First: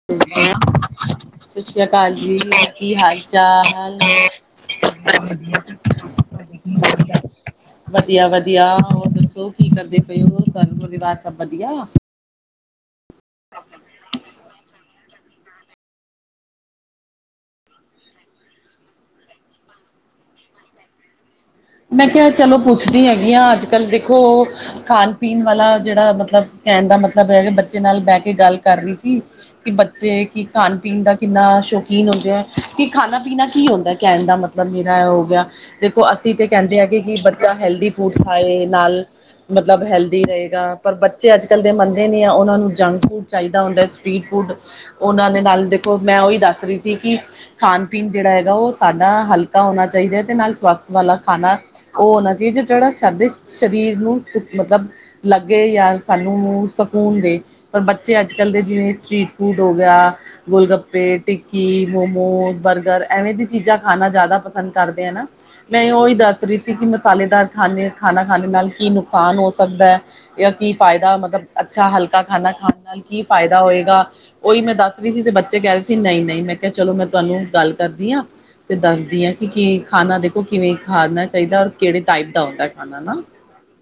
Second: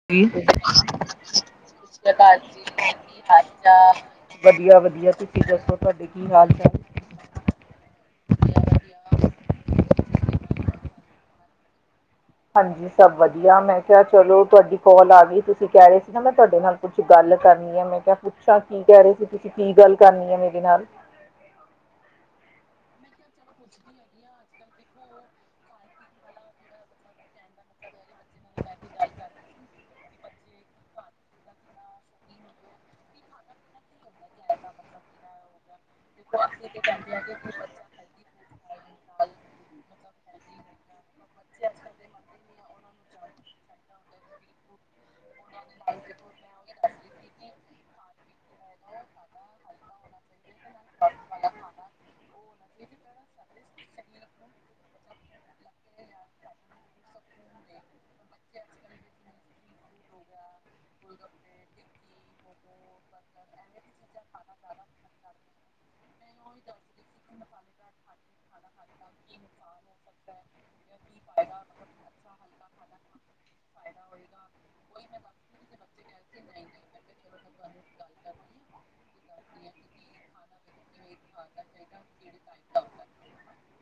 [unintelligible] ਸਤਿ ਸ੍ਰੀ ਅਕਾਲ ਜੀ, ਕੀ ਹਾਲ ਚਾਲ? ਵਧੀਆ-ਵਧੀਆ ਤੁਸੀਂ ਦੱਸੋ, ਤੁਆਡੇ ਕੀ ਹਾਲ ਚਾਲ। ਵਧੀਆ-ਵਧੀਆ ਹੋਰ ਦੱਸੋ ਕੀ ਕਰਦੇ ਪਏਓ, ਘਰ ਪਰਿਵਾਰ ਸਭ ਵਧੀਆ? ਹਾਂਜੀ ਸਭ ਵਧੀਆ, ਮੈਂ ਕੇਆ ਚਲੋ ਤੁਆਡੀ ਕੌਲ ਆ ਗਈ ਦੁਪੈਰੇ - ਕੈਂਦਾ ਤੁਆਡੇ ਨਾਲ ਕੁੱਛ ਗੱਲ ਕਰਨੀ ਐ। ਮੈਂ ਕੇਆ ਪੁੱਛਾਂ, ਕੀ ਕਹਿ ਰੇ ਸੀ ਤੁਸੀਂ ਕੀ ਗੱਲ ਕਰਨੀ ਐ ਮੇਰੇ ਨਾਲ? ਮੈਂ ਕੇਆ ਚਲੋ ਪੁੱਛਦੀ ਹੈਗੀ ਆ ਅੱਜ-ਕੱਲ ਦੇਖੋ ਖਾਣ ਪੀਣ ਵਾਲਾ ਜੇੜਾ ਮਤਲਬ ਕੈਣ ਦਾ ਮਤਲਬ ਐ, ਬੱਚੇ ਨਾਲ ਬੈਹ ਕੇ ਗੱਲ ਕਰ ਰੀ ਸੀ। ਕਿ ਬੱਚੇ ਕੀ ਖਾਣ-ਪੀਣ ਦਾ ਕਿੰਨਾ ਸ਼ੌਕੀਨ ਹੁੰਦੇ ਆ, ਕਿ ਖਾਣਾ-ਪੀਣਾ ਕੀ ਹੁੰਦਾ ਕੈਣ ਦਾ ਮਤਲਬ? ਬੰਦੇ ਦਾ ਐ ਹੋ ਗਯਾ ਦੇਖੋ, ਅਸੀਂ ਤੇ ਕੈਂਦੇ ਹੈਗੇ ਕਿ ਬੱਚਾ ਹੈਲਦੀ ਫੂਡ ਖਾਏ ਨਾਲ ਮਤਲਬ ਹੈਲਦੀ ਰਏਗਾ, ਪਰ ਬੱਚੇ ਅੱਜ ਕੱਲ ਦੇ ਮੰਨਦੇ ਨਹੀਂ ਆ, ਉਹਨਾਂ ਨੂੰ ਜੰਕ ਫੂਡ ਚਾਹੀਦਾ ਹੁੰਦਾ ਸਟ੍ਰਰੀਟ ਫੂਡ, ਉਹਨਾਂ ਦੇ ਨਾਲ ਦੇਖੋ ਮੈਂ ਉਹੀ ਦੱਸ ਰਹੀ ਸੀ ਕਿ ਖਾਣ-ਪੀਣ ਜਿਹੜਾ ਹੈਗਾ ਉਹ ਸਾਡਾ ਹਲਕਾ ਹੋਣਾ ਚਾਹੀਦਾ, ਤੇ ਨਾਲ ਸਵਾਸਥ ਵਾਲਾ ਖਾਣਾ ਉਹ ਹੋਣਾ ਚਾਹੀਦਾ, ਜਿਹੜਾ ਸਾਡੇ ਸਰੀਰ ਨੂੰ ਮਤਲਬ ਲੱਗੇ ਜਾਂ ਸਾਨੂੰ ਸਕੂਨ ਦੇ ਪਰ ਬੱਚੇ ਅੱਜ ਕੱਲ ਦੇ ਜਿਵੇਂ ਸਟ੍ਰਰੀਟ ਫੂਡ ਹੋ ਗਿਆ। ਗੋਲ-ਗੱਪੇ ਟਿੱਕੀ, ਮੋਮੋ, ਬਰਗਰ ਐਵੇਂ ਦੀ ਚੀਜ਼ਾਂ ਖਾਣਾ ਜ਼ਿਆਦਾ ਪਸੰਦ ਕਰਦੇ ਆ ਨਾ। ਮੈਂ ਉਹੀ ਦੱਸ ਰਹੀ ਸੀ ਕਿ ਮਸਾਲੇਦਾਰ ਖਾਨੇ ਖਾਣਾ ਖਾਣੇ ਨਾਲ ਨੁਕਸਾਨ ਹੋ ਸਕਦਾ ਐ। ਜਾਂ ਕੀ ਫਾਇਦਾ ਮਤਲਬ ਅੱਛਾ ਹਲਕਾ ਖਾਨਾ ਖਾਣ ਨਾਲ ਕੀ ਫਾਇਦਾ ਹੋਏਗਾ, ਉਹੀ ਮੈਂ ਦੱਸ [unintelligible] ਬੱਚੇ ਕਹਿ ਰਹੇ ਸੀ ਨਹੀਂ-ਨਹੀਂ ਮੈਂ ਕਿਹਾ ਚਲੋ। ਮੈਂ ਤੁਹਾਨੂੰ ਗੱਲ ਕਰਦੀ ਆ। ਦੱਸਦੀ ਆ, ਕੇ ਕੀ ਖਾਣਾ ਦੇਖੋ ਕਿਵੇਂ ਖਾਣਾ ਚਾਈਦਾ, ਔਰ ਕਿਹੜੇ ਟਾਈਪ ਦਾ ਹੁੰਦਾ‌ ਖਾਣਾ ਨਾ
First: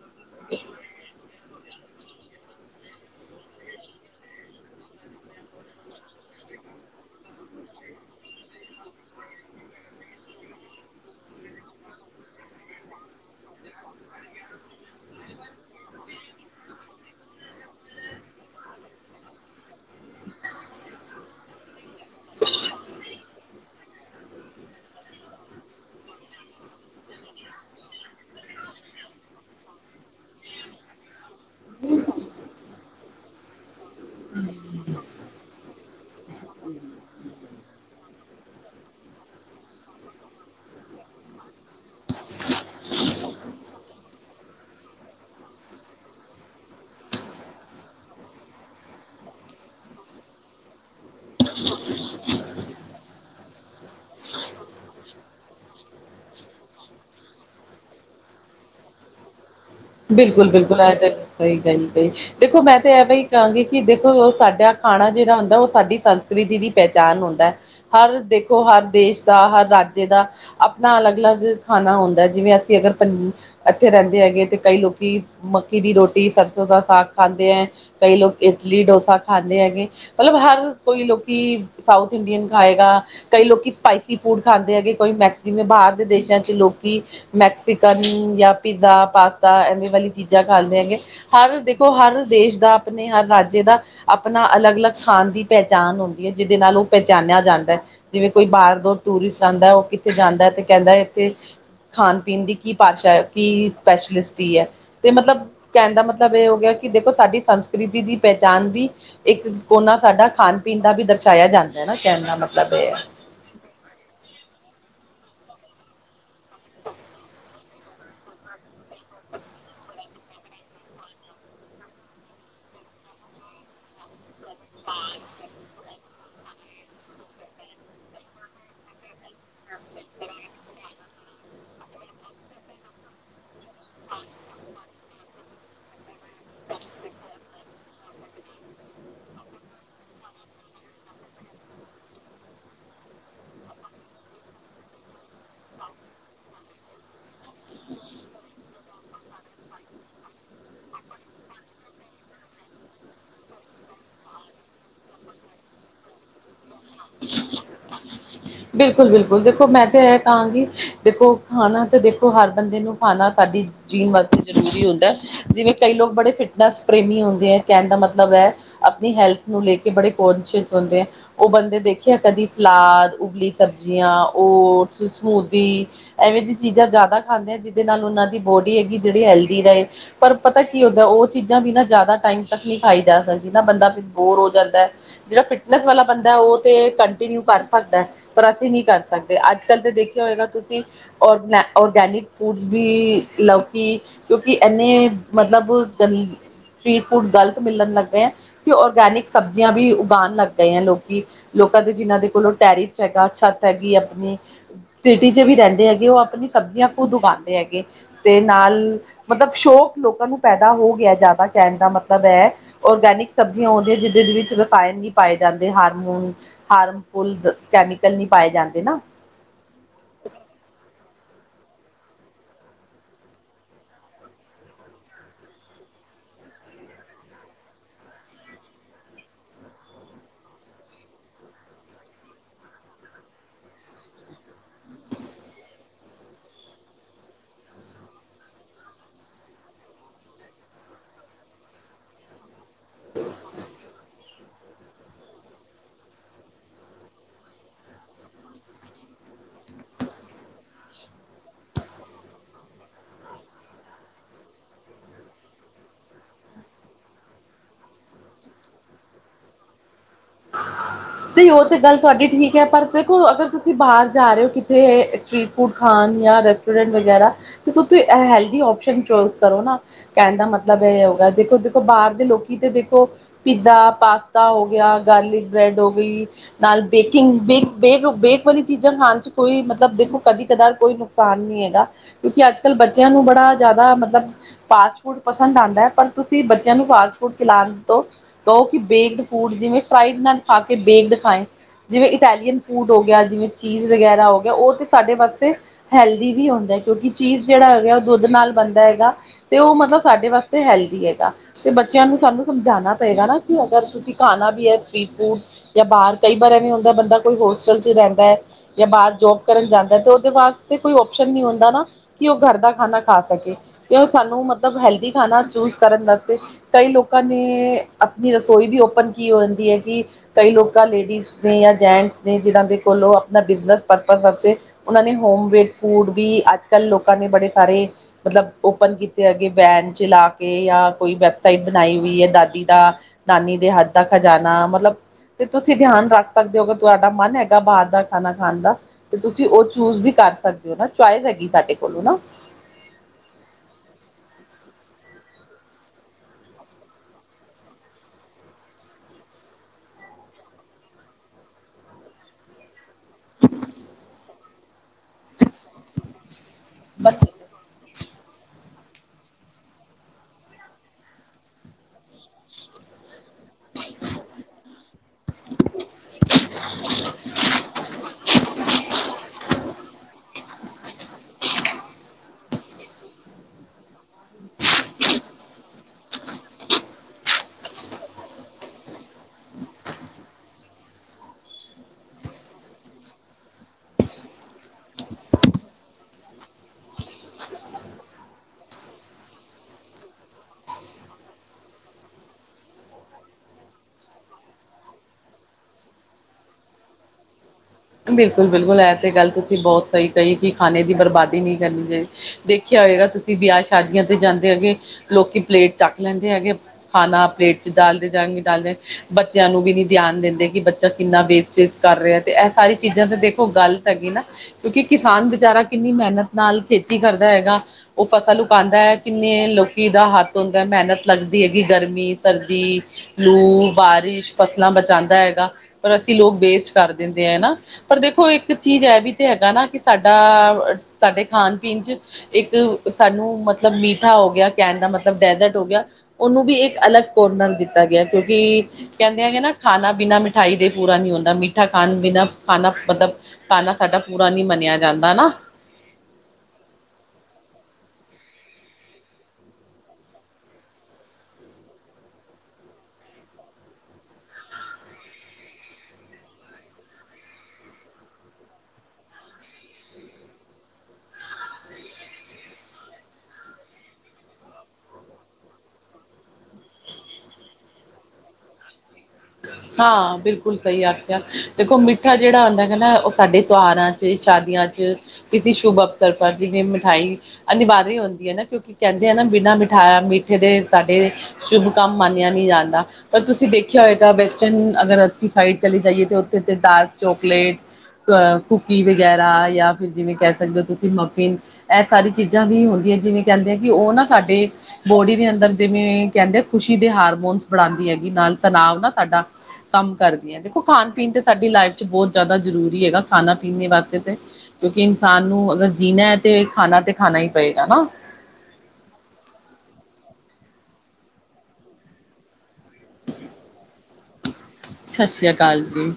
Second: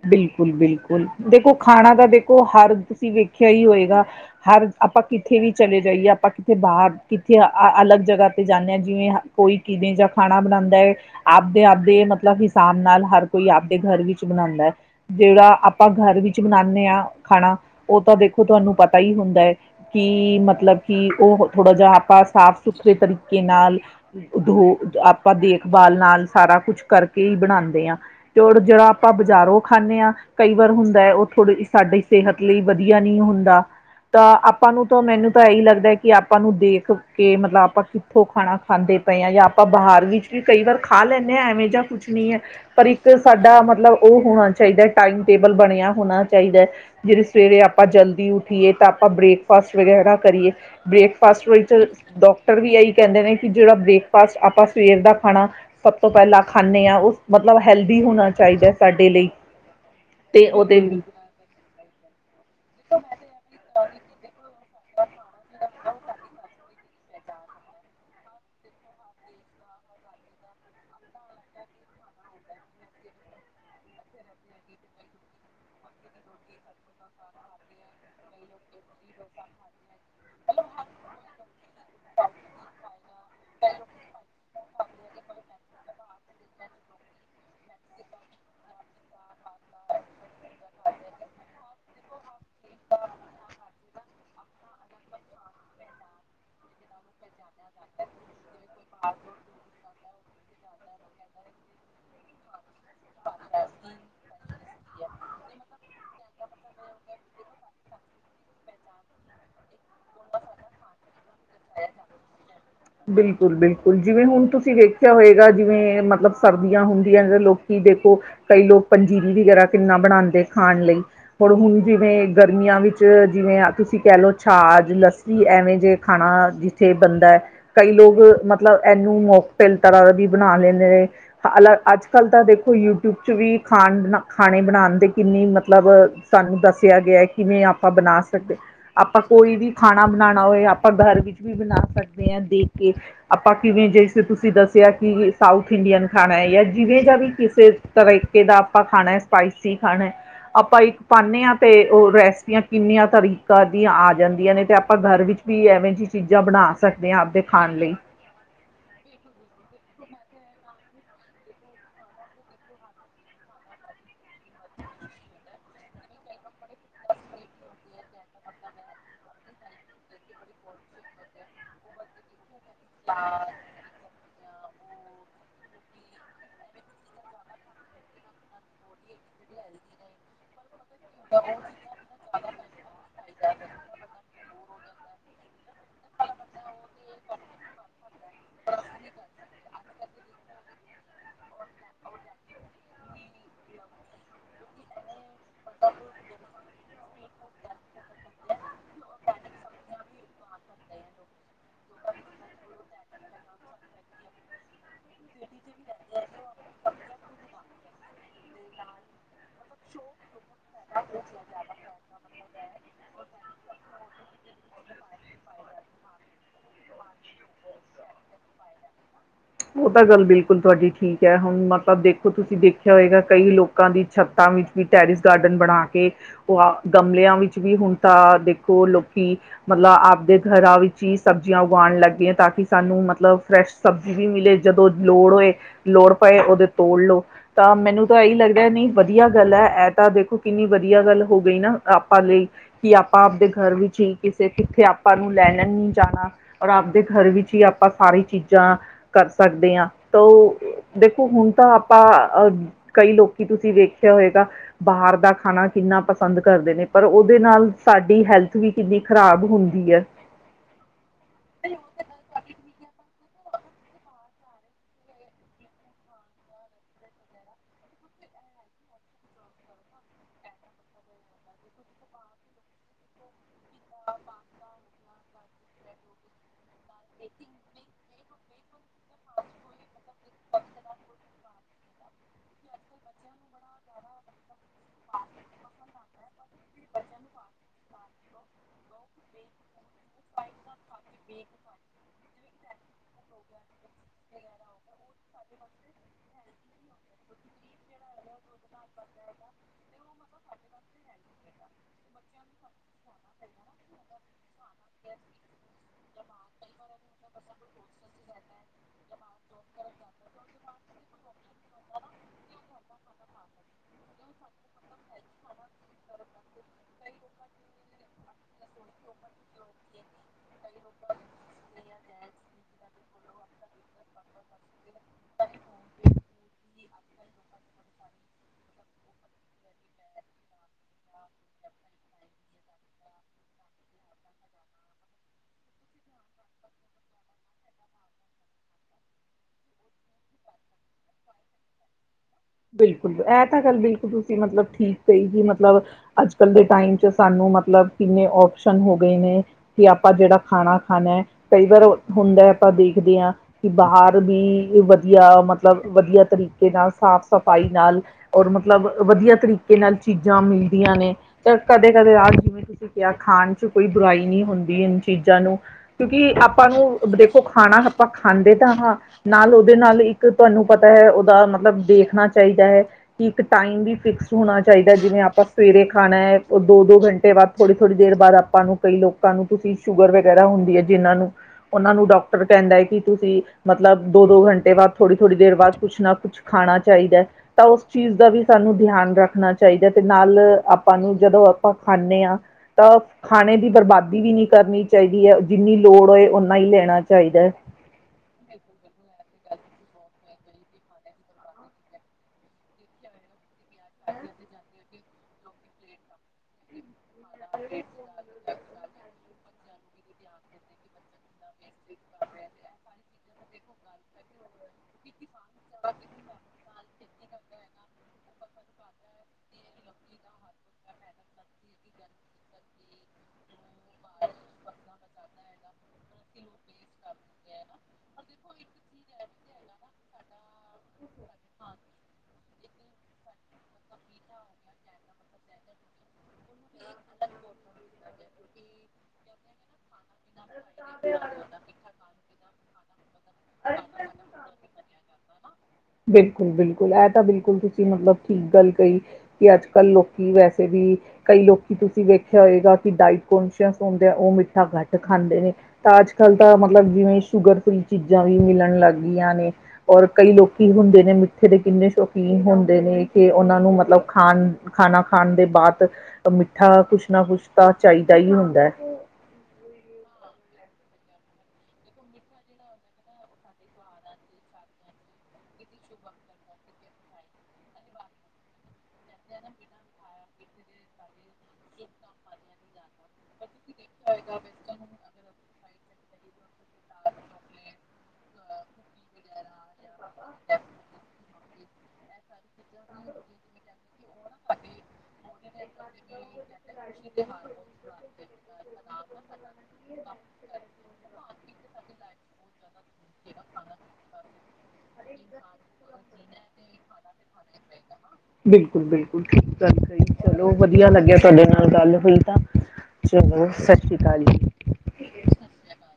ਬਿਲਕੁਲ-ਬਿਲਕੁਲ ਦੇਖੋ ਖਾਣਾ ਦਾ ਦੇਖੋ ਹਰ ਤੁਸੀਂ ਵੇਖਿਆ ਈ ਹੋਏਗਾ। ਹਰ ਆਪਾਂ ਕਿੱਥੇ ਵੀ ਚਲੇ ਜਾਈਏ, ਆਪਾਂ ਕਿੱਥੇ ਬਾਹਰ ਕਿੱਥੇ ਅਲੱਗ ਜਗਾ ਤੇ ਜਾਂਨੇ ਆ ਜਿਵੇਂ ਆ ਕੋਈ ਕਿਦੇ ਜਾਂ ਖਾਣਾ ਬਣਾਂਦਾ ਐ। ਆਪਦੇ-ਆਪਦੇ ਮਤਲਬ ਹਿਸਾਬ ਨਾਲ ਹਰ ਕੋਈ ਆਪਦੇ ਗਰ ਵਿੱਚ ਬਣਾਂਦਾ ਐ। ਜਿਹੜਾ ਆਪਾਂ ਗਰ ਵਿੱਚ ਬਨਾਂਨੇ ਆ ਖਾਣਾ, ਉਹ ਤਾਂ ਦੇਖੋ ਤੁਹਾਨੂੰ ਪਤਾ ਈ ਹੁੰਦਾ ਏ। ਕੀ ਮਤਲਬ ਕੀ ਉਹ ਥੋੜਾ ਜਾਂ ਆਪਾਂ ਸਾਫ਼-ਸੁਥਰੇ ਤਰੀਕੇ ਨਾਲ, ਦੋਅ ਆਪਾਂ ਦੇਖਭਾਲ ਨਾਲ ਸਾਰਾ ਕੁੱਛ ਕਰਕੇ ਈ ਬਣਾਂਦੇ ਆਂ। ਤੇ ਜਿਹੜਾ ਆਪਾਂ ਬਾਜ਼ਾਰੋਂ ਖਾਂਨੇ ਆ, ਕਈ ਵਾਰ ਹੁੰਦਾ ਐ ਉਹ ਥੋੜੀ ਸਾਡੀ ਸਿਹਤ ਲਈ ਵਧੀਆ ਨੀਂ ਹੁੰਦਾ। ਤਾਂ ਆਪਾਂ ਨੂੰ ਤਾਂ ਮੈਨੂੰ ਤਾਂ ਇਹੀ ਲੱਗਦਾ, ਕਿ ਆਪਾਂ ਨੂੰ ਦੇਖ ਕੇ ਮਤਲਬ ਆਪਾਂ ਕਿੱਥੋਂ ਖਾਣਾ ਖਾਂਦੇ ਪਏ ਆ, ਜਾਂ ਆਪਾਂ ਬਾਹਰ ਵਿੱਚ ਵੀ ਕਈ ਵਾਰ ਖਾ ਲੈਨੇ ਆ ਐਵੇਂ ਜਾਂ ਕੁੱਛ ਨੀ ਐ। ਪਰ ਇੱਕ ਸਾਡਾ ਮਤਲਬ ਉਹ ਹੋਣਾ ਚਾਈਦਾ, ਟਾਇਮ ਟੇਬਲ ਬਣਿਆ ਹੋਣਾ ਚਾਈਦਾ। ਜਿਹੜੇ ਸਵੇਰੇ ਆਪਾਂ ਜਲਦੀ ਉੱਠੀਏ, ਤਾਂ ਆਪਾਂ ਬ੍ਰੇਕਫਾਸਟ ਵਗੈਰਾ ਕਰੀਏ। ਬ੍ਰੇਕਫਾਸਟ ਵਿੱਚ ਡੌਕਟਰ ਵੀ ਅੇਈ ਕਹਿੰਦੇ ਨੇ, ਕਿ ਜਿਹੜਾ ਬ੍ਰੇਕਫਾਸਟ ਆਪਾਂ ਸਵੇਰ ਦਾ ਖਾਣਾ ਸਭ ਤੋਂ ਪਹਿਲਾਂ ਖਾਂਨੇ ਆ, ਉਹ ਮਤਲਬ ਹੈਲਦੀ ਹੋਣਾ ਚਾਹੀਦਾ ਸਾਡੇ ਲਈ ਤੇ ਬਿਲਕੁਲ-ਬਿਲਕੁਲ ਉਹਦੇ ਐ ਤੇ ਸਹੀ ਗੱਲ ਕਈ। ਦੇਖੋ ਮੈਂ ਤਾਂ ਐਵੇ ਈ ਕਹਾਂਗੀ, ਕਿ ਦੇਖੋ ਸਾਡਾ ਖਾਣਾ ਜਿਹੜਾ ਹੁੰਦਾ ਉਹ ਸਾਡੀ ਸੰਸਕ੍ਰਿਤੀ ਦੀ ਪਹਿਚਾਣ ਹੁੰਦਾ। ਹਰ ਦੇਖੋ ਹਰ ਦੇਸ਼ ਦਾ ਹਰ ਰਾਜੇ ਦਾ ਆਪਣਾ ਅਲੱਗ-ਅਲੱਗ ਖਾਣਾ ਹੁੰਦਾ, ਜਿਵੇਂ ਅਸੀਂ ਅਗਰ ਪੰ ਅੱਥੇ ਰਹਿੰਦੇ ਹੈਗੇ ਤੇ ਕਈ ਲੋਕੀ ਮੱਕੀ ਦੀ ਰੋਟੀ ਸਰਸੋਂ ਦਾ ਸਾਗ ਖਾਂਦੇ ਐ। ਕਈ ਲੋਕੀ ਇਟਲੀ ਡੋਸਾ ਖਾਂਦੇ ਹੈਗੇ। ਮਤਲਬ ਹਰ ਕੋਈ ਲੋਕੀ ਸਾਊਥ ਇੰਡੀਅਨ ਖਾਏਗਾ, ਕਈ ਲੋਕੀ ਸਪਾਈਸੀ ਫੂਡ ਖਾਂਦੇ ਹੈਗੇ, ਕੋਈ ਮੈਕਸੀ ਬਾਹਰ ਦੇਸ਼ਾਂ ਚ ਲੋਕੀ ਮੈਕਸੀਕਨ ਜਾਂ ਪੀਜ਼ਾ ਪਾਸ -ਤਾ ਐਵੇਂ ਵਾਲੀ ਚੀਜ਼ਾਂ ਖਾਂਦੇ ਹੈਗੇ, ਹਰ ਦੇਖੋ ਹਰ ਦੇਸ਼ ਦਾ ਆਪਣੇ ਹਰ ਰਾਜੇ ਦਾ ਆਪਣਾ ਅਲੱਗ-ਅਲੱਗ ਖਾਣ ਦੀ ਪਹਿਚਾਣ ਹੁੰਦੀ ਐ, ਜਿਹਦੇ ਨਾਲ ਉਹ ਪਹਿਚਾਣਿਆ ਜਾਂਦਾ ਐ ਜਿਵੇਂ ਕੋਈ ਬਾਹਰ ਟੂਰਿਸਟ ਆਂਦਾ ਉਹ ਕਿੱਥੇ ਜਾਂਦਾ ਐ, ਤੇ ਕਹਿੰਦਾ ਐਥੇ ਖਾਣ-ਪੀਣ ਦੀ ਕੀ ਭਾਸ਼ਾ ਐ, ਕੀ ਸਪੈਸ਼ਲਿਸਟ -ਲਿਟੀ ਆ ਮਤਲਬ ਕਹਿਣ ਦਾ ਮਤਲਬ ਇਹ ਹੋ ਗਿਆ, ਕਿ ਦੇਖੋ ਸਾਡੀ ਸੰਸਕ੍ਰਿਤੀ ਦੀ ਪਹਿਚਾਣ ਵੀ ਇੱਕ ਕੋਨਾ ਸਾਡਾ ਖਾਣ- ਪੀਣ ਦਾ ਵੀ ਦਰਸਾਇਆ ਜਾਂਦਾ ਐ ਨਾ, ਕਹਿਣ ਦਾ ਮਤਲਬ ਐਹ ਐ ਬਿਲਕੁਲ ਬਿਲਕੁਲ ਜਿਵੇਂ ਹੁਣ ਤੁਸੀਂ ਵੇਖਿਆ ਹੋਏਗਾ, ਜਿਵੇਂ ਮਤਲਬ ਸਰਦੀਆਂ ਹੁੰਦੀਆਂ ਲੋਕੀ ਦੇਖੋ ਕਈ ਲੋਕ ਪੰਜੀਰੀ ਵਗ਼ੈਰਾ ਕਿੰਨਾਂ ਬਣਾਂਦੇ ਖਾਣ ਲਈ ਹੋਰ ਹੁਣ ਜਿਵੇਂ ਗਰਮੀਆਂ ਵਿੱਚ ਜਿਵੇਂ ਆ ਤੁਸੀਂ ਕਹਿ ਲਓ ਛਾਛ ਲੱਸੀ ਐਵੇਂ ਜਿਏ ਖਾਣਾ ਜਿੱਥੇ ਬਣਦਾ ਹੈ ਕਈ ਲੋਕ ਮਤਲਬ ਇਹਨੂੰ ਮੋਕ ਟੇਲ ਤਰ੍ਹਾਂ ਵੀ ਬਣਾ ਲੈਂਦੇ ਨੇ। ਅੱਜ ਕੱਲ੍ਹ ਤਾਂ ਦੇਖੋ ਯੂਟਿਊਬ ਚ ਵੀ ਖਾਣ ਖਾਣੇ ਬਣਾਉਣ ਦੇ ਕਿੰਨੀ ਮਤਲਬ ਸਾਨੂੰ ਦੱਸਿਆ ਗਿਆ ਕਿਵੇਂ ਆਪਾਂ ਬਣਾ ਸਕਦੇ ਆਪਾਂ ਕੋਈ ਵੀ ਖਾਣਾ ਬਣਾਉਣਾ ਹੋਏ ਆਪਾਂ ਘਰ ਵਿੱਚ ਵੀ ਬਣਾ ਸਕਦੇ ਹਾਂ ਦੇਖ ਕੇ। ਆਪਾਂ ਕਿਵੇਂ ਜੇੇ ਤੁਸੀਂ ਦੱਸਿਆ ਕਿ ਸਾਊਥ ਇੰਡੀਅਨ ਖਾਣਾ ਹੈ, ਜਾਂ ਜਿਵੇਂ ਜ ਵੀ ਕਿਸੇ ਤਰੀਕੇ ਦਾ ਆਪਾਂ ਖਾਣਾ ਸਪਾਈਸੀ ਖਾਣਾ ਆਪਾਂ ਇੱਕ ਪਾਨੇ ਹਾਂ ਤੇ ਉਹ ਰੈਸਪੀਆਂ ਕਿੰਨੀਆਂ ਤਰੀਕਾਂ ਦੀਆਂ ਆ ਜਾਂਦੀਆਂ ਨੇ ਤੇ ਆਪਾਂ ਘਰ ਵਿੱਚ ਵੀ ਐਵੇਂ ਜਿ ਚੀਜ਼ਾਂ ਬਣਾ ਸਕਦੇ ਹਾਂ, ਆਪਦੇ ਖਾਣ ਲਈ ਬਿਲਕੁਲ-ਬਿਲਕੁਲ ਦੇਖੋ ਮੈਂ ਤਾਂ ਇਹ ਕਹਾਂਗੀ ਦੇਖੋ ਖਾਣਾ ਤਾਂ ਦੇਖੋ ਹਰ ਬੰਦੇ ਨੂੰ ਖਾਣਾ ਸਾਡੀ ਜੀਣ ਵਾਸਤੇ ਜ਼ਰੂਰੀ ਹੁੰਦਾ, ਜਿਵੇਂ ਕਈ ਲੋਕ ਬੜੇ ਫਿਟਨੈਸ ਪ੍ਰੇਮੀ ਹੁੰਦੇ ਹੈ ਕਹਿਣ ਦਾ ਮਤਲਬ ਹੈ। ਆਪਣੀ ਹੈਲਥ ਨੂੰ ਲੈ ਕੇ ਬੜੇ ਕੌਸ਼ੀਅਸ ਹੁੰਦੇ ਆ, ਉਹ ਬੰਦੇ ਦੇਖੇ ਆ ਕਦੀ ਫਲਾ ਉਬਲੀ ਸਬਜ਼ੀਆਂ ਓਟਸ ਸਮੂਦੀ ਐਵੇਂ ਦੀਆਂ ਚੀਜ਼ਾਂ ਜ਼ਿਆਦਾ ਖਾਂਦੇ ਆ ਜਿਹਦੇ ਨਾਲ ਉਹਨਾਂ ਦੀ ਬੋਡੀ ਹੈਗੀ ਜਿਹੜੀ ਹੈਲਦੀ ਰਹੇ। ਪਰ ਪਤਾ ਕੀ ਹੁੰਦਾ, ਉਹ ਚੀਜ਼ਾਂ ਵੀ ਨਾ ਜ਼ਿਆਦਾ ਟਾਈਮ ਤੱਕ ਨਹੀਂ ਖਾਈ ਜਾ ਸਕਦੀਆਂ ਨਾ ਬੰਦਾ ਬੋਰ ਹੋ ਜਾਂਦਾ। ਜਿਹੜਾ ਫਿਟਨੈਸ ਵਾਲਾ ਬੰਦਾ ਉਹ ਤੇ ਕੰਟੀਨਿਊ ਕਰ ਸਕਦਾ ਹੈ। ਪਰ ਅਸੀਂ ਨਹੀਂ ਕਰ ਸਕਦੇ, ਅੱਜ ਕੱਲ੍ਹ ਤਾਂ ਦੇਖਿਆ ਹੋਏਗਾ ਤੁਸੀਂ ਔਰਗ ਔਰਗੈਨਿਕ ਫੂਡ ਵੀ ਲਓ ਕਿ ਕਿਉਂਕਿ ਇਨੇ ਮਤਲਬ ਸਟਰੀਟ ਫੂਡ ਗਲਤ ਮਿਲਣ ਲੱਗ ਗਏ ਆ ਕਿ ਔਰਗੈਨਿਕ ਸਬਜ਼ੀਆਂ ਵੀ ਉਗਾਉਣ ਲੱਗ ਗਏ ਆਂ ਲੋਕੀ ਲੋਕਾਂ ਦੇ ਜਿਹਨਾਂ ਦੇ ਕੋਲੋਂ ਟੈਰਿਸ [inaudible] ਛੱਤ ਹੈਗੀ ਆਪਣੀ ਸਿਟੀ ਚ ਵੀ ਰਹਿੰਦੇ ਹੈਗੇ ਉਹ ਆਪਣੀ ਸਬਜ਼ੀਆਂ ਖੁਦ ਉਗਾਉਂਦੇ ਹੈਗੇ। ਤੇ ਨਾਲ ਮਤਲਬ ਸ਼ੌਕ ਲੋਕਾਂ ਨੂੰ ਪੈਦਾ ਹੋ ਗਿਆ, ਜ਼ਿਆਦਾ ਕਹਿਣ ਦਾ ਮਤਲਬ ਹੈ ਔਰਗੈਨਿਕ ਸਬਜ਼ੀਆਂ ਆਉਂਦੀਆਂ, ਜਿਦੇ ਵਿੱਚ ਰਸਾਇਣ ਵੀ ਪਾਏ ਜਾਂਦੇ ਹਾਰਮੋਨ ਹਾਰਮੁਫੁੱਲ ਕੈਮੀਕਲ ਨਹੀਂ ਪਾਏ ਜਾਂਦੇ ਨਾ। ਉਹ ਤਾਂ ਗੱਲ ਬਿਲਕੁਲ ਤੁਹਾਡੀ ਠੀਕ ਹੈ। ਹੁਣ ਮਤਲਬ ਦੇਖੋ ਤੁਸੀਂ ਦੇਖਿਆ ਹੋਏਗਾ ਕਈ ਲੋਕਾਂ ਦੀ ਛੱਤਾਂ ਵਿੱਚ ਵੀ ਟੈਰਿਸ ਗਾਰਡਨ ਬਣਾ ਕੇ ਉਹ ਗਮਲਿਆਂ ਵਿੱਚ ਵੀ ਹੁਣ ਤਾਂ ਦੇਖੋ ਲੋਕੀ ਮਤਲਬ ਆਬਦੇ ਘਰਾਂ ਵਿੱਚ ਹੀ ਸਬਜ਼ੀਆਂ ਉਗਾਉਣ ਲੱਗ ਗਈਏ ਤਾਂ ਕਿ ਸਾਨੂੰ ਮਤਲਬ ਫਰੈਸ਼ ਸਬਜ਼ੀ ਵੀ ਮਿਲੇ ਜਦੋਂ ਲੋੜ ਹੋਏ ਲੋੜ ਪਏ ਉਹਦੇ ਤੋੜ ਲਓ। ਤਾਂ ਮੈਨੂੰ ਤਾਂ ਇਹੀ ਲੱਗਦਾ ਨਹੀਂ ਵਧੀਆ ਗੱਲ ਹੈ ਇਹ ਤਾਂ ਦੇਖੋ ਕਿੰਨੀ ਵਧੀਆ ਗੱਲ ਹੋ ਗਈ ਨਾ ਆਪਾਂ ਲਈ ਕਿ ਆਪਾਂ ਆਪਦੇ ਘਰ ਵਿੱਚ ਹੀ ਕਿਸੇ ਕਿੱਥੇ ਆਪਾਂ ਨੂੰ ਲੈਣ ਨਈ ਜਾਣਾ। ਔਰ ਆਪਦੇ ਘਰ ਵਿੱਚ ਹੀ ਆਪਾਂ ਸਾਰੀ ਚੀਜ਼ਾਂ ਕਰ ਸਕਦੇ ਹਾਂ। ਤਾਂ ਉਹ ਦੇਖੋ ਹੁਣ ਤਾਂ ਆਪਾਂ ਅ ਕਈ ਲੋਕੀ ਤੁਸੀਂ ਵੇਖਿਆ ਹੋਏਗਾ। ਬਾਹਰ ਦਾ ਖਾਣਾ ਕਿੰਨਾ ਪਸੰਦ ਕਰਦੇ ਨੇ, ਪਰ ਉਹਦੇ ਨਾਲ ਸਾਡੀ ਹੈਲਥ ਵੀ ਕਿੰਨੀ ਖ਼ਰਾਬ ਹੁੰਦੀ ਹੈ। ਨਹੀ ਉਹ ਤੇ ਗੱਲ ਤੁਹਾਡੀ ਠੀਕ ਹੈ। ਪਰ ਦੇਖੋ ਅਗਰ ਤੁਸੀਂ ਬਾਹਰ ਜਾ ਰਹੇ ਹੋ ਕਿੱਥੇ ਸਟਰੀਟ ਫੂਡ ਖਾਣ ਜਾਂ ਸਟੂਡੈਂਟ ਵਗੈਰਾ ਤੇ ਤੁਸੀਂ ਹੈਲਦੀ ਔਪਸਨ ਚੂਜ਼ ਕਰੋ ਨਾ। ਕਹਿਣ ਦਾ ਮਤਲਬ ਇਹ ਹੋਊਗਾ, ਦੇਖ- ਦੇਖੋ ਬਾਹਰ ਦੇ ਲੋਕੀ ਤੇ ਦੇਖੋ ਪੀਜ਼ਾ ਪਾਸਤਾ ਹੋ ਗਿਆ। ਗਾਰਲਿਕ ਬ੍ਰੈਡ ਹੋ ਗਈ ਨਾਲ ਬੇਕਿੰਗ ਬੇਕ-ਬੇਕ, ਬੇਕ ਵਾਲੀ ਚੀਜ਼ਾਂ ਖਾਣ ਚ ਕੋਈ ਮਤਲਬ ਦੇਖੋ ਕਦੇ ਕਦਾਰ ਕੋਈ ਨੁਕਸਾਨ ਨੀ ਹੈਗਾ ਕਿਉਂਕਿ ਅੱਜ ਕੱਲ੍ਹ ਬੱਚਿਆਂ ਨੂੰ ਬੜਾ ਜ਼ਿਆਦਾ ਮਤਲਬ ਫਾਸਟ ਫੂਡ ਪਸੰਦ ਆਦਾ ਹੈ। ਪਰ ਤੁਸੀਂ ਬੱਚਿਆਂ ਨੂੰ ਫਾਸਟ ਫੂਡ ਖਿਲਾਣ ਤੋਂ ਕਹੋ ਕਿ ਬੇਕਡ ਫੂਡ ਜਿਵੇਂ ਫਰਾਈਡ ਨਾਲ ਕੇ ਬੇਕਡ ਖਾਏ ਜਿਵੇਂ ਇਟਾਲੀਅਨ ਫੂਡ ਹੋ ਗਿਆ। ਜਿਵੇਂ ਚੀਜ਼ ਵਗੈਰਾ ਹੋ ਗਿਆ। ਉਹ ਤੇ ਸਾਡੇ ਵਾਸਤੇ ਹੈਲਦੀ ਵੀ ਹੁੰਦਾ ਹੈ। ਕਿਉਂਕਿ ਚੀਜ਼ ਜਿਹੜਾ ਹੋ ਗਿਆ ਉਹ ਦੁੱਧ ਨਾਲ ਬਣਦਾ ਹੈਗਾ। ਤੇ ਉਹ ਮਤਲਬ ਸਾਡੇ ਵਾਸਤੇ ਹੈਲਦੀ ਹੈਗਾ। ਤੇ ਬੱਚਿਆ ਨੂੰ ਸਾਨੂੰ ਸਮਝਾਣਾ ਪਏਗਾ ਨਾ ਕਿ ਅਗਰ ਤੁਸੀਂ ਖਾਣਾ ਵੀ ਏ ਸਟਰੀਟ ਫੂਡ ਯਾ ਬਾਰ ਕਈ ਵਾਰ ਐਵੇਂ ਹੁੰਦਾ ਬੰਦਾ ਕੋਈ ਹੋਸਟਲ ਚ ਰੈਂਦਾ। ਯਾ ਬਾਰ ਜੋਬ ਕਰਨ ਜਾਂਦਾ ਤੇ ਉਦੇ ਵਾਸਤੇ ਕੋਈ ਓਪਸ਼ਨ ਨੀ ਹੁੰਦਾ ਨਾ। ਕਿ ਉਹ ਘਰ ਦਾ ਖਾਣਾ ਖਾ ਸਕੇ ਤੇ ਉਹ ਸਾਨੂੰ ਮਤਲਬ ਹੈਲਦੀ ਖਾਣਾ ਚੂਜ ਕਰਨ ਵਾਸਤੇ ਕਈ ਲੋਕਾਂ ਨੇ ਆਪਣੀ ਰਸੋਈ ਵੀ ਓਪਨ ਕੀ ਹੁੰਦੀ ਏ ਕਿ ਕਈ ਲੋਕਾਂ ਲੇਡੀਜ਼ ਨੇ ਯਾ ਜੈਂਟਸ ਨੇ ਜਿਨ੍ਹਾਂ ਦੇ ਕੋਲੋਂ ਆਪਣਾ ਬਿਜ਼ਨਸ ਪਰਪਜ਼ ਵਾਸਤੇ ਉਨਾਂ ਨੇ ਹੋਮ ਮੇਡ ਫੂਡ ਵੀ ਅੱਜ ਕੱਲ ਲੋਕਾਂ ਨੇ ਬੜੇ ਸਾਰੇ ਮਤਲਬ ਓਪਨ ਕੀਤੇ ਹੈਗੇ ਵੇਨ ਚਲਾ ਕੇ ਯਾ ਨਾਲ ਕੋਈ ਵੈਬਸਾਈਟ ਬਣਾਈ ਹੋਈ ਏ ਦਾਦੀ ਦਾ ਨਾਨੀ ਦੇ ਹੱਥ ਦਾ ਖਜਾਨਾ ਮਤਲਬ ਤੇ ਤੁਸੀਂ ਧਿਆਨ ਰੱਖ ਸਕਦੇ ਓ ਅਗਰ ਤੁਹਾਡਾ ਮਨ ਹੈਗਾ ਬਾਰ ਦਾ ਖਾਣਾ ਖਾਣ ਦਾ। ਤੇ ਤੁਸੀਂ ਓ ਚੂਜ ਵੀ ਕਰ ਸਕਦੇ ਔ ਨਾ ਚੁਇਸ ਹੈਗੀ ਸਾਡੇ ਕੋਲੋ ਨਾ। ਬਿਲਕੁਲ ਐ ਤਾਂ ਗੱਲ ਬਿਲਕੁਲ ਤੁਸੀਂ ਮਤਲਬ ਠੀਕ ਕਈ ਜੀ ਮਤਲ ਲਬ ਅੱਜ ਕੱਲ ਦੇ ਟਾਈਮ ਚ ਸਾਨੂੰ ਮਤਲਬ ਕਿੰਨੇ ਓਪਸ਼ਨ ਹੋ ਗਏ ਨੇ। ਕਿ ਆਪਾਂ ਜੇੜਾ ਖਾਣਾ ਖਾਨਾ ਕਈ ਵਾਰ ਹੁੰਦਾ ਏ ਆਪਾਂ ਦੇਖ ਦੇ ਆ ਕਿ ਬਾਹਰ ਵੀ ਵਧੀਆ ਆ ਮਤਲਬ ਵਧੀਆ ਤਰੀਕੇ ਨਾਲ ਬਸ ਸਾਫ਼-ਸਫ਼ਾਈ ਨਾਲ ਔਰ ਮਤ ਤਲਬ ਵਧੀਆ ਤਰੀਕੇ ਨਾਲ ਚੀਜ਼ਾਂ ਮਿਲਦੀਆ ਨੇ ਤੇ ਕਦੇ-ਕਦੇ ਰ ਜਿਵੇਂ ਤੁਸੀਂ ਕਿਆ ਖਾਣ ਚ ਕੋਈ ਬੁਰਾਈ ਨੀ ਹੁੰਦੀ ਇਨ ਚੀਜ਼ਾਂ ਨੂੰ। ਕਿਉਂਕਿ ਆਪਾਂ ਨੂੰ ਦੇਖੋ ਖਾਣਾ ਆਪਾਂ ਖਾਂਦੇ ਤਾ ਹਾ। ਨਾਲ ਉਦੇ ਨਾਲ ਇੱਕ ਤੁਹਾਨੂੰ ਪਤਾ ਹੈ ਔਦਾ ਮਤਲਬ ਦੇਖਣਾ ਚਾਈਦਾ ਐ ਇੱਕ ਟਾਈਮ ਵੀ ਫਿਕਸ ਹੋਣਾ ਚਾਇ ਜਿਵੇਂ ਆਪਾਂ ਸਵੇਰੇ ਖਾਣਾ ਐ ਉਹ ਦੋ-ਦੋ ਘੰਟੇ ਬਾਦ ਥੋੜੀ-ਥੋੜੀ ਦੇਰ ਬਾਦ ਆਪਾਂ ਨੂੰ ਕਈ ਲੋਕ ਤੁਸੀਂ ਸ਼ੂਗਰ ਵਗੈਰਾ ਹੁੰਦੀ ਏ ਜਿਨਾਂ ਨੂੰ ਉਨਾਂ ਨੂੰ ਡਾਕਟਰ ਕੈਂਦਾ ਹੈ ਕਿ ਤੁਸੀਂ ਮਤਲਬ ਦੋ-ਦੋ ਗੰਟੇ ਬਾਦ ਥੋੜੀ-ਥੋੜੀ ਦੇਰ ਬਾਦ ਕੁਛ ਨਾ ਕੁਛ ਖਾਣਾ ਚਾਈਦਾ। ਤਾਂ ਉਸ ਚੀਜ਼ ਦਾ ਵੀ ਸਾਨੂੰ ਧਿਆਨ ਰੱਖਣਾ ਚਾਹੀਦਾ ਤੇ ਨਾਲ ਆਪਾਂ ਨੂੰ ਜਦੋਂ ਆਪਾ ਖਾਂਨੇ ਆ ਤਾਂ ਖਾਣੇ ਦੀ ਬਰਬਾਦੀ ਵੀ ਨੀ ਕਰਨੀ ਚਾਈਦੀ ਐ ਜਿੰਨੀ ਲੋੜ ਹੋਏ ਓਨਾ ਈ ਲੈਣਾ ਚਾਈਦਾ। ਬਿਲਕੁਲ-ਬਿਲਕੁਲ ਐ ਤੇ ਗੱਲ ਤੁਸੀਂ ਬੋਤ ਸਈ ਕਈ ਕਿ ਖਾਣੇ ਦੀ ਬਰਬਾਦੀ ਨੀ ਕਰਨੀ ਚਾ ਦੇਖਿਆ ਹੋਏਗਾ ਤੁਸੀਂ ਵਿਆਹ ਸ਼ਾਦੀਆਂ ਤੇ ਜਾਂਦੇ ਹੋਂਗੇ ਲੋਕੀ ਪਲੇਟ ਚੱਕ ਲੈਂਦੇ ਹੈਗੇ ਖਾਣਾ ਪਲੇਟ ਚ ਡਾਲਦੇ ਜਾਂਗੇ ਗੇ ਡਾਲਦੇ ਬੱਚਿਆਂ ਨੂੰ ਵੀ ਨੀ ਧਿਆਨ ਦਿੰਦੇ ਕਿ ਬੱਚਾ ਕਿੰਨਾ ਵੇਸਟੇਜ ਕਰ ਰਿਆ ਤੇ ਏਸ ਸਾਰੀ ਚੀਜ਼ਾਂ ਤੇ ਦੇਖੋ ਗਲਤ ਹੈਗੀ ਨਾ। ਕਿਉਂਕਿ ਕਿਸਾਨ ਵੇਚਾਰਾ ਕਿੰਨੀ ਮਿਹਨਤ ਨਾਲ ਖੇਤੀ ਕਰਦਾ ਹੈਗਾ। ਉਹ ਫਸਲ ਉਗਾਾਂਉਂਦਾ ਹੈ ਕਿੰਨੇ ਲੋਕੀ ਦਾ ਹੱਥ ਹੁੰਦਾ ਮਿਹਨਤ ਲੱਗਦੀ ਹੈਗੀ ਗਰਮੀ, ਸਰਦੀ ਲੂ, ਬਾਰਿਸ਼ ਫਸਲਾਂ ਬਚਾਂਦਾ ਹੈਗਾ ਪਰ ਅਸੀਂ ਲੋਕ ਵੇਸਟ ਕਰ ਦਿੰ ਐ ਨਾ, ਪਰ ਦੇਖੋ ਇੱਕ ਚੀਜ਼ ਐ ਵੀ ਤੇ ਹੈਗਾ ਨਾ ਕਿ ਸਾਡਾ ਸਾਡੇ ਖਾਣ ਪੀਣ ਚ ਇੱਕ ਸਾਨੂੰ ਮਤਲਬ ਮੀਠਾ ਹੋ ਗਿਆ ਕਹਿਣ ਦਾ ਮਤਲਬ ਡੈਜ਼ਟ ਹੋ ਗਿਆ। ਓਨੂੰ ਵੀ ਇੱਕ ਅਲੱਗ ਕੋਰਨਰ ਦਿੱਤਾ ਗਿਆ ਕਿਉਂਕਿ ਕੈੰਦੇ ਹੈਗੇ ਨਾ ਖਾਣਾ ਬਿਨਾ ਮਿਠਾਈ ਦੇ ਪੂਰਾ ਨੀ ਹੁੰਦਾ ਮਿੱਠਾ ਖਾਣ ਬਿਨਾਂ ਖਾਣਾ ਮਤਲਬ ਖਾਣਾ ਸਾਡਾ ਪੂਰਾ ਨੀ ਮੰਨਿਆ ਜਾਂਦਾ ਨਾ। ਬਿਲਕੁਲ -ਬਿਲਕੁਲ ਐ ਤਾਂ ਬਿਲਕੁਲ ਤੁਸੀਂ ਮਤਲਬ ਠੀਕ ਗੱਲ ਕਈ। ਕਿ ਅੱਜ ਕੱਲ ਲੋਕੀ ਵੈਸੇ ਵੀ ਕਈ ਲੋਕੀ ਤੁਸੀਂ ਵੇਖਿਆ ਹੋਏਗਾ ਕਿ ਡਾਇਟ ਕੌਨਸੀਅਸ ਹੁੰਦੇ ਆ ਉਹ ਮਿੱਠਾ ਗੱਟ ਖਾਂਦੇ ਨੇ। ਤਾਂ ਅੱਜ ਕੱਲ ਤਾਂ ਮਤਲਬ ਜਿਵੇਂ ਸ਼ੂਗਰ ਫ੍ਰੀ ਚੀਜ਼ਾਂ ਵੀ ਮਿਲਣ ਲੱਗ ਗਈਆਂ ਨੇ। ਔਰ ਕਈ ਲੋਕੀ ਹੁੰਦੇ ਨੇ ਮਿੱਠੇ ਦੇ ਕਿੰਨੇ ਸ਼ੌਕੀਨ ਹੁੰਦੇ ਨੇ ਕਿ ਉਨਾਂ ਨੂੰ ਮਤਲਬ ਖਾਣ ਖਾਣਾ ਖਾਣ ਦੇ ਬਾਅਦ ਮਿੱਠਾ ਕੁਛ ਨਾ ਕੁਛ ਤਾਂ ਚਾਹੀਦਾ ਈ ਹੁੰਦਾ ਐ। ਹਾਂ ਬਿਲਕੁਲ ਸਹੀ ਆਖਿਆ ਦੇਖੋ ਮਿੱਠਾ ਜਿਹੜਾ ਆਂਦਾ ਹੈ ਨਾ ਉਹ ਸਾਡੇ ਤਿਉਹਾਰਾਂ ਚ, ਸ਼ਾਦੀਆਂ ਚ ਕਿਸੇ ਸ਼ੁਭ ਅਵਸਰ ਪਰ ਜਿਵੇਂ ਮਿਠਾਈ ਅਨਿਵਾਰ ਹੁੰਦੀ ਹੈ। ਨਾ ਕਿਉਂਕਿ ਕਹਿੰਦੇ ਆ ਨਾ ਬਿਨਾਂ ਮਿਠਾਇਆ ਮੀ ਜੇਹੜੇ ਸਾਹਾਡੇ ਸ਼ੁੰਭ ਕੰਮ ਮੰਨਿਆ ਨਹੀਂ ਜਾਂਦਾ। ਪਰ ਤੁਸੀਂ ਦੇਖਿਆ ਹੋਏਗਾ ਵੈਸੇ ਅਗਰ ਅਸੀਂ ਸਾਈਡ ਚਲੀ ਜਾਈਏ ਤੇ ਉੱਥੇ ਤੇ ਡਾਰਕ ਚੌਕਲੇਟਸ਼ ਕੁਕੀ ਵਗੈਰਾ ਯਾਂ ਜਿਵੇਂ ਕੈਹ ਸਕਦੇ ਹੋ ਤੁਸੀਂ ਮਫਿਨ ਇਹ ਸਾਰੀ ਚੀਜ਼ਾਂ ਵੀ ਹੁੰਦੀਆਂ ਜਿਵੇਂ ਕਹਿੰਦੇ ਆ ਕਿ ਉਹ ਨਾ ਸਾਡੇ ਬੋਡੀ ਦੇ ਅੰਦਰ ਜਿਵੇਂ ਕਹਿੰਦੇ ਆ ਖੁਸ਼ੀ ਦੇ ਹਾਰਮੋਨਸ ਬਣਾਉਂਦੀ ਹੈਗੀ ਨਾਲ ਤਣਾਵ ਨਾ ਸਾਡਾ ਕੰਮ ਕਰਦੀਆਂ। ਦੇਖੋ ਖਾਣ-ਪੀਣ ਤੇ ਸਾਡੀ ਲਾਈਫ ਚ ਬਹੁਤ ਜ਼ਿਆਦਾ ਜ਼ਰੂਰੀ ਹੈਗਾ ਖਾਣਾ-ਪੀਣੇ ਵਾਸਤੇ ਤੇ ਕਿਉਂਕਿ ਇਨਸਾਨ ਨੂੰ ਅਗਰ ਜੀਣਾ ਹੈ ਤੇ ਖਾਣਾ ਤੇ ਖਾਣਾ ਹੀ ਪਏਗਾ ਨਾ। ਬਿਲਕੁਲ-ਬਿਲਕੁਲ ਗੱਲ ਸਹੀ ਚਲੋ ਵਧੀਆ ਲੱਗਿਆ ਤੁਹਾਡੇ ਨਾਲ ਗੱਲ ਹੋਈ ਤਾਂ ਚਲੋ, ਸਤ ਸ਼ੀ ਅਕਾਲ ਜੀ। ਸਤਿ ਸ੍ਰੀ ਅਕਾਲ ਜੀ।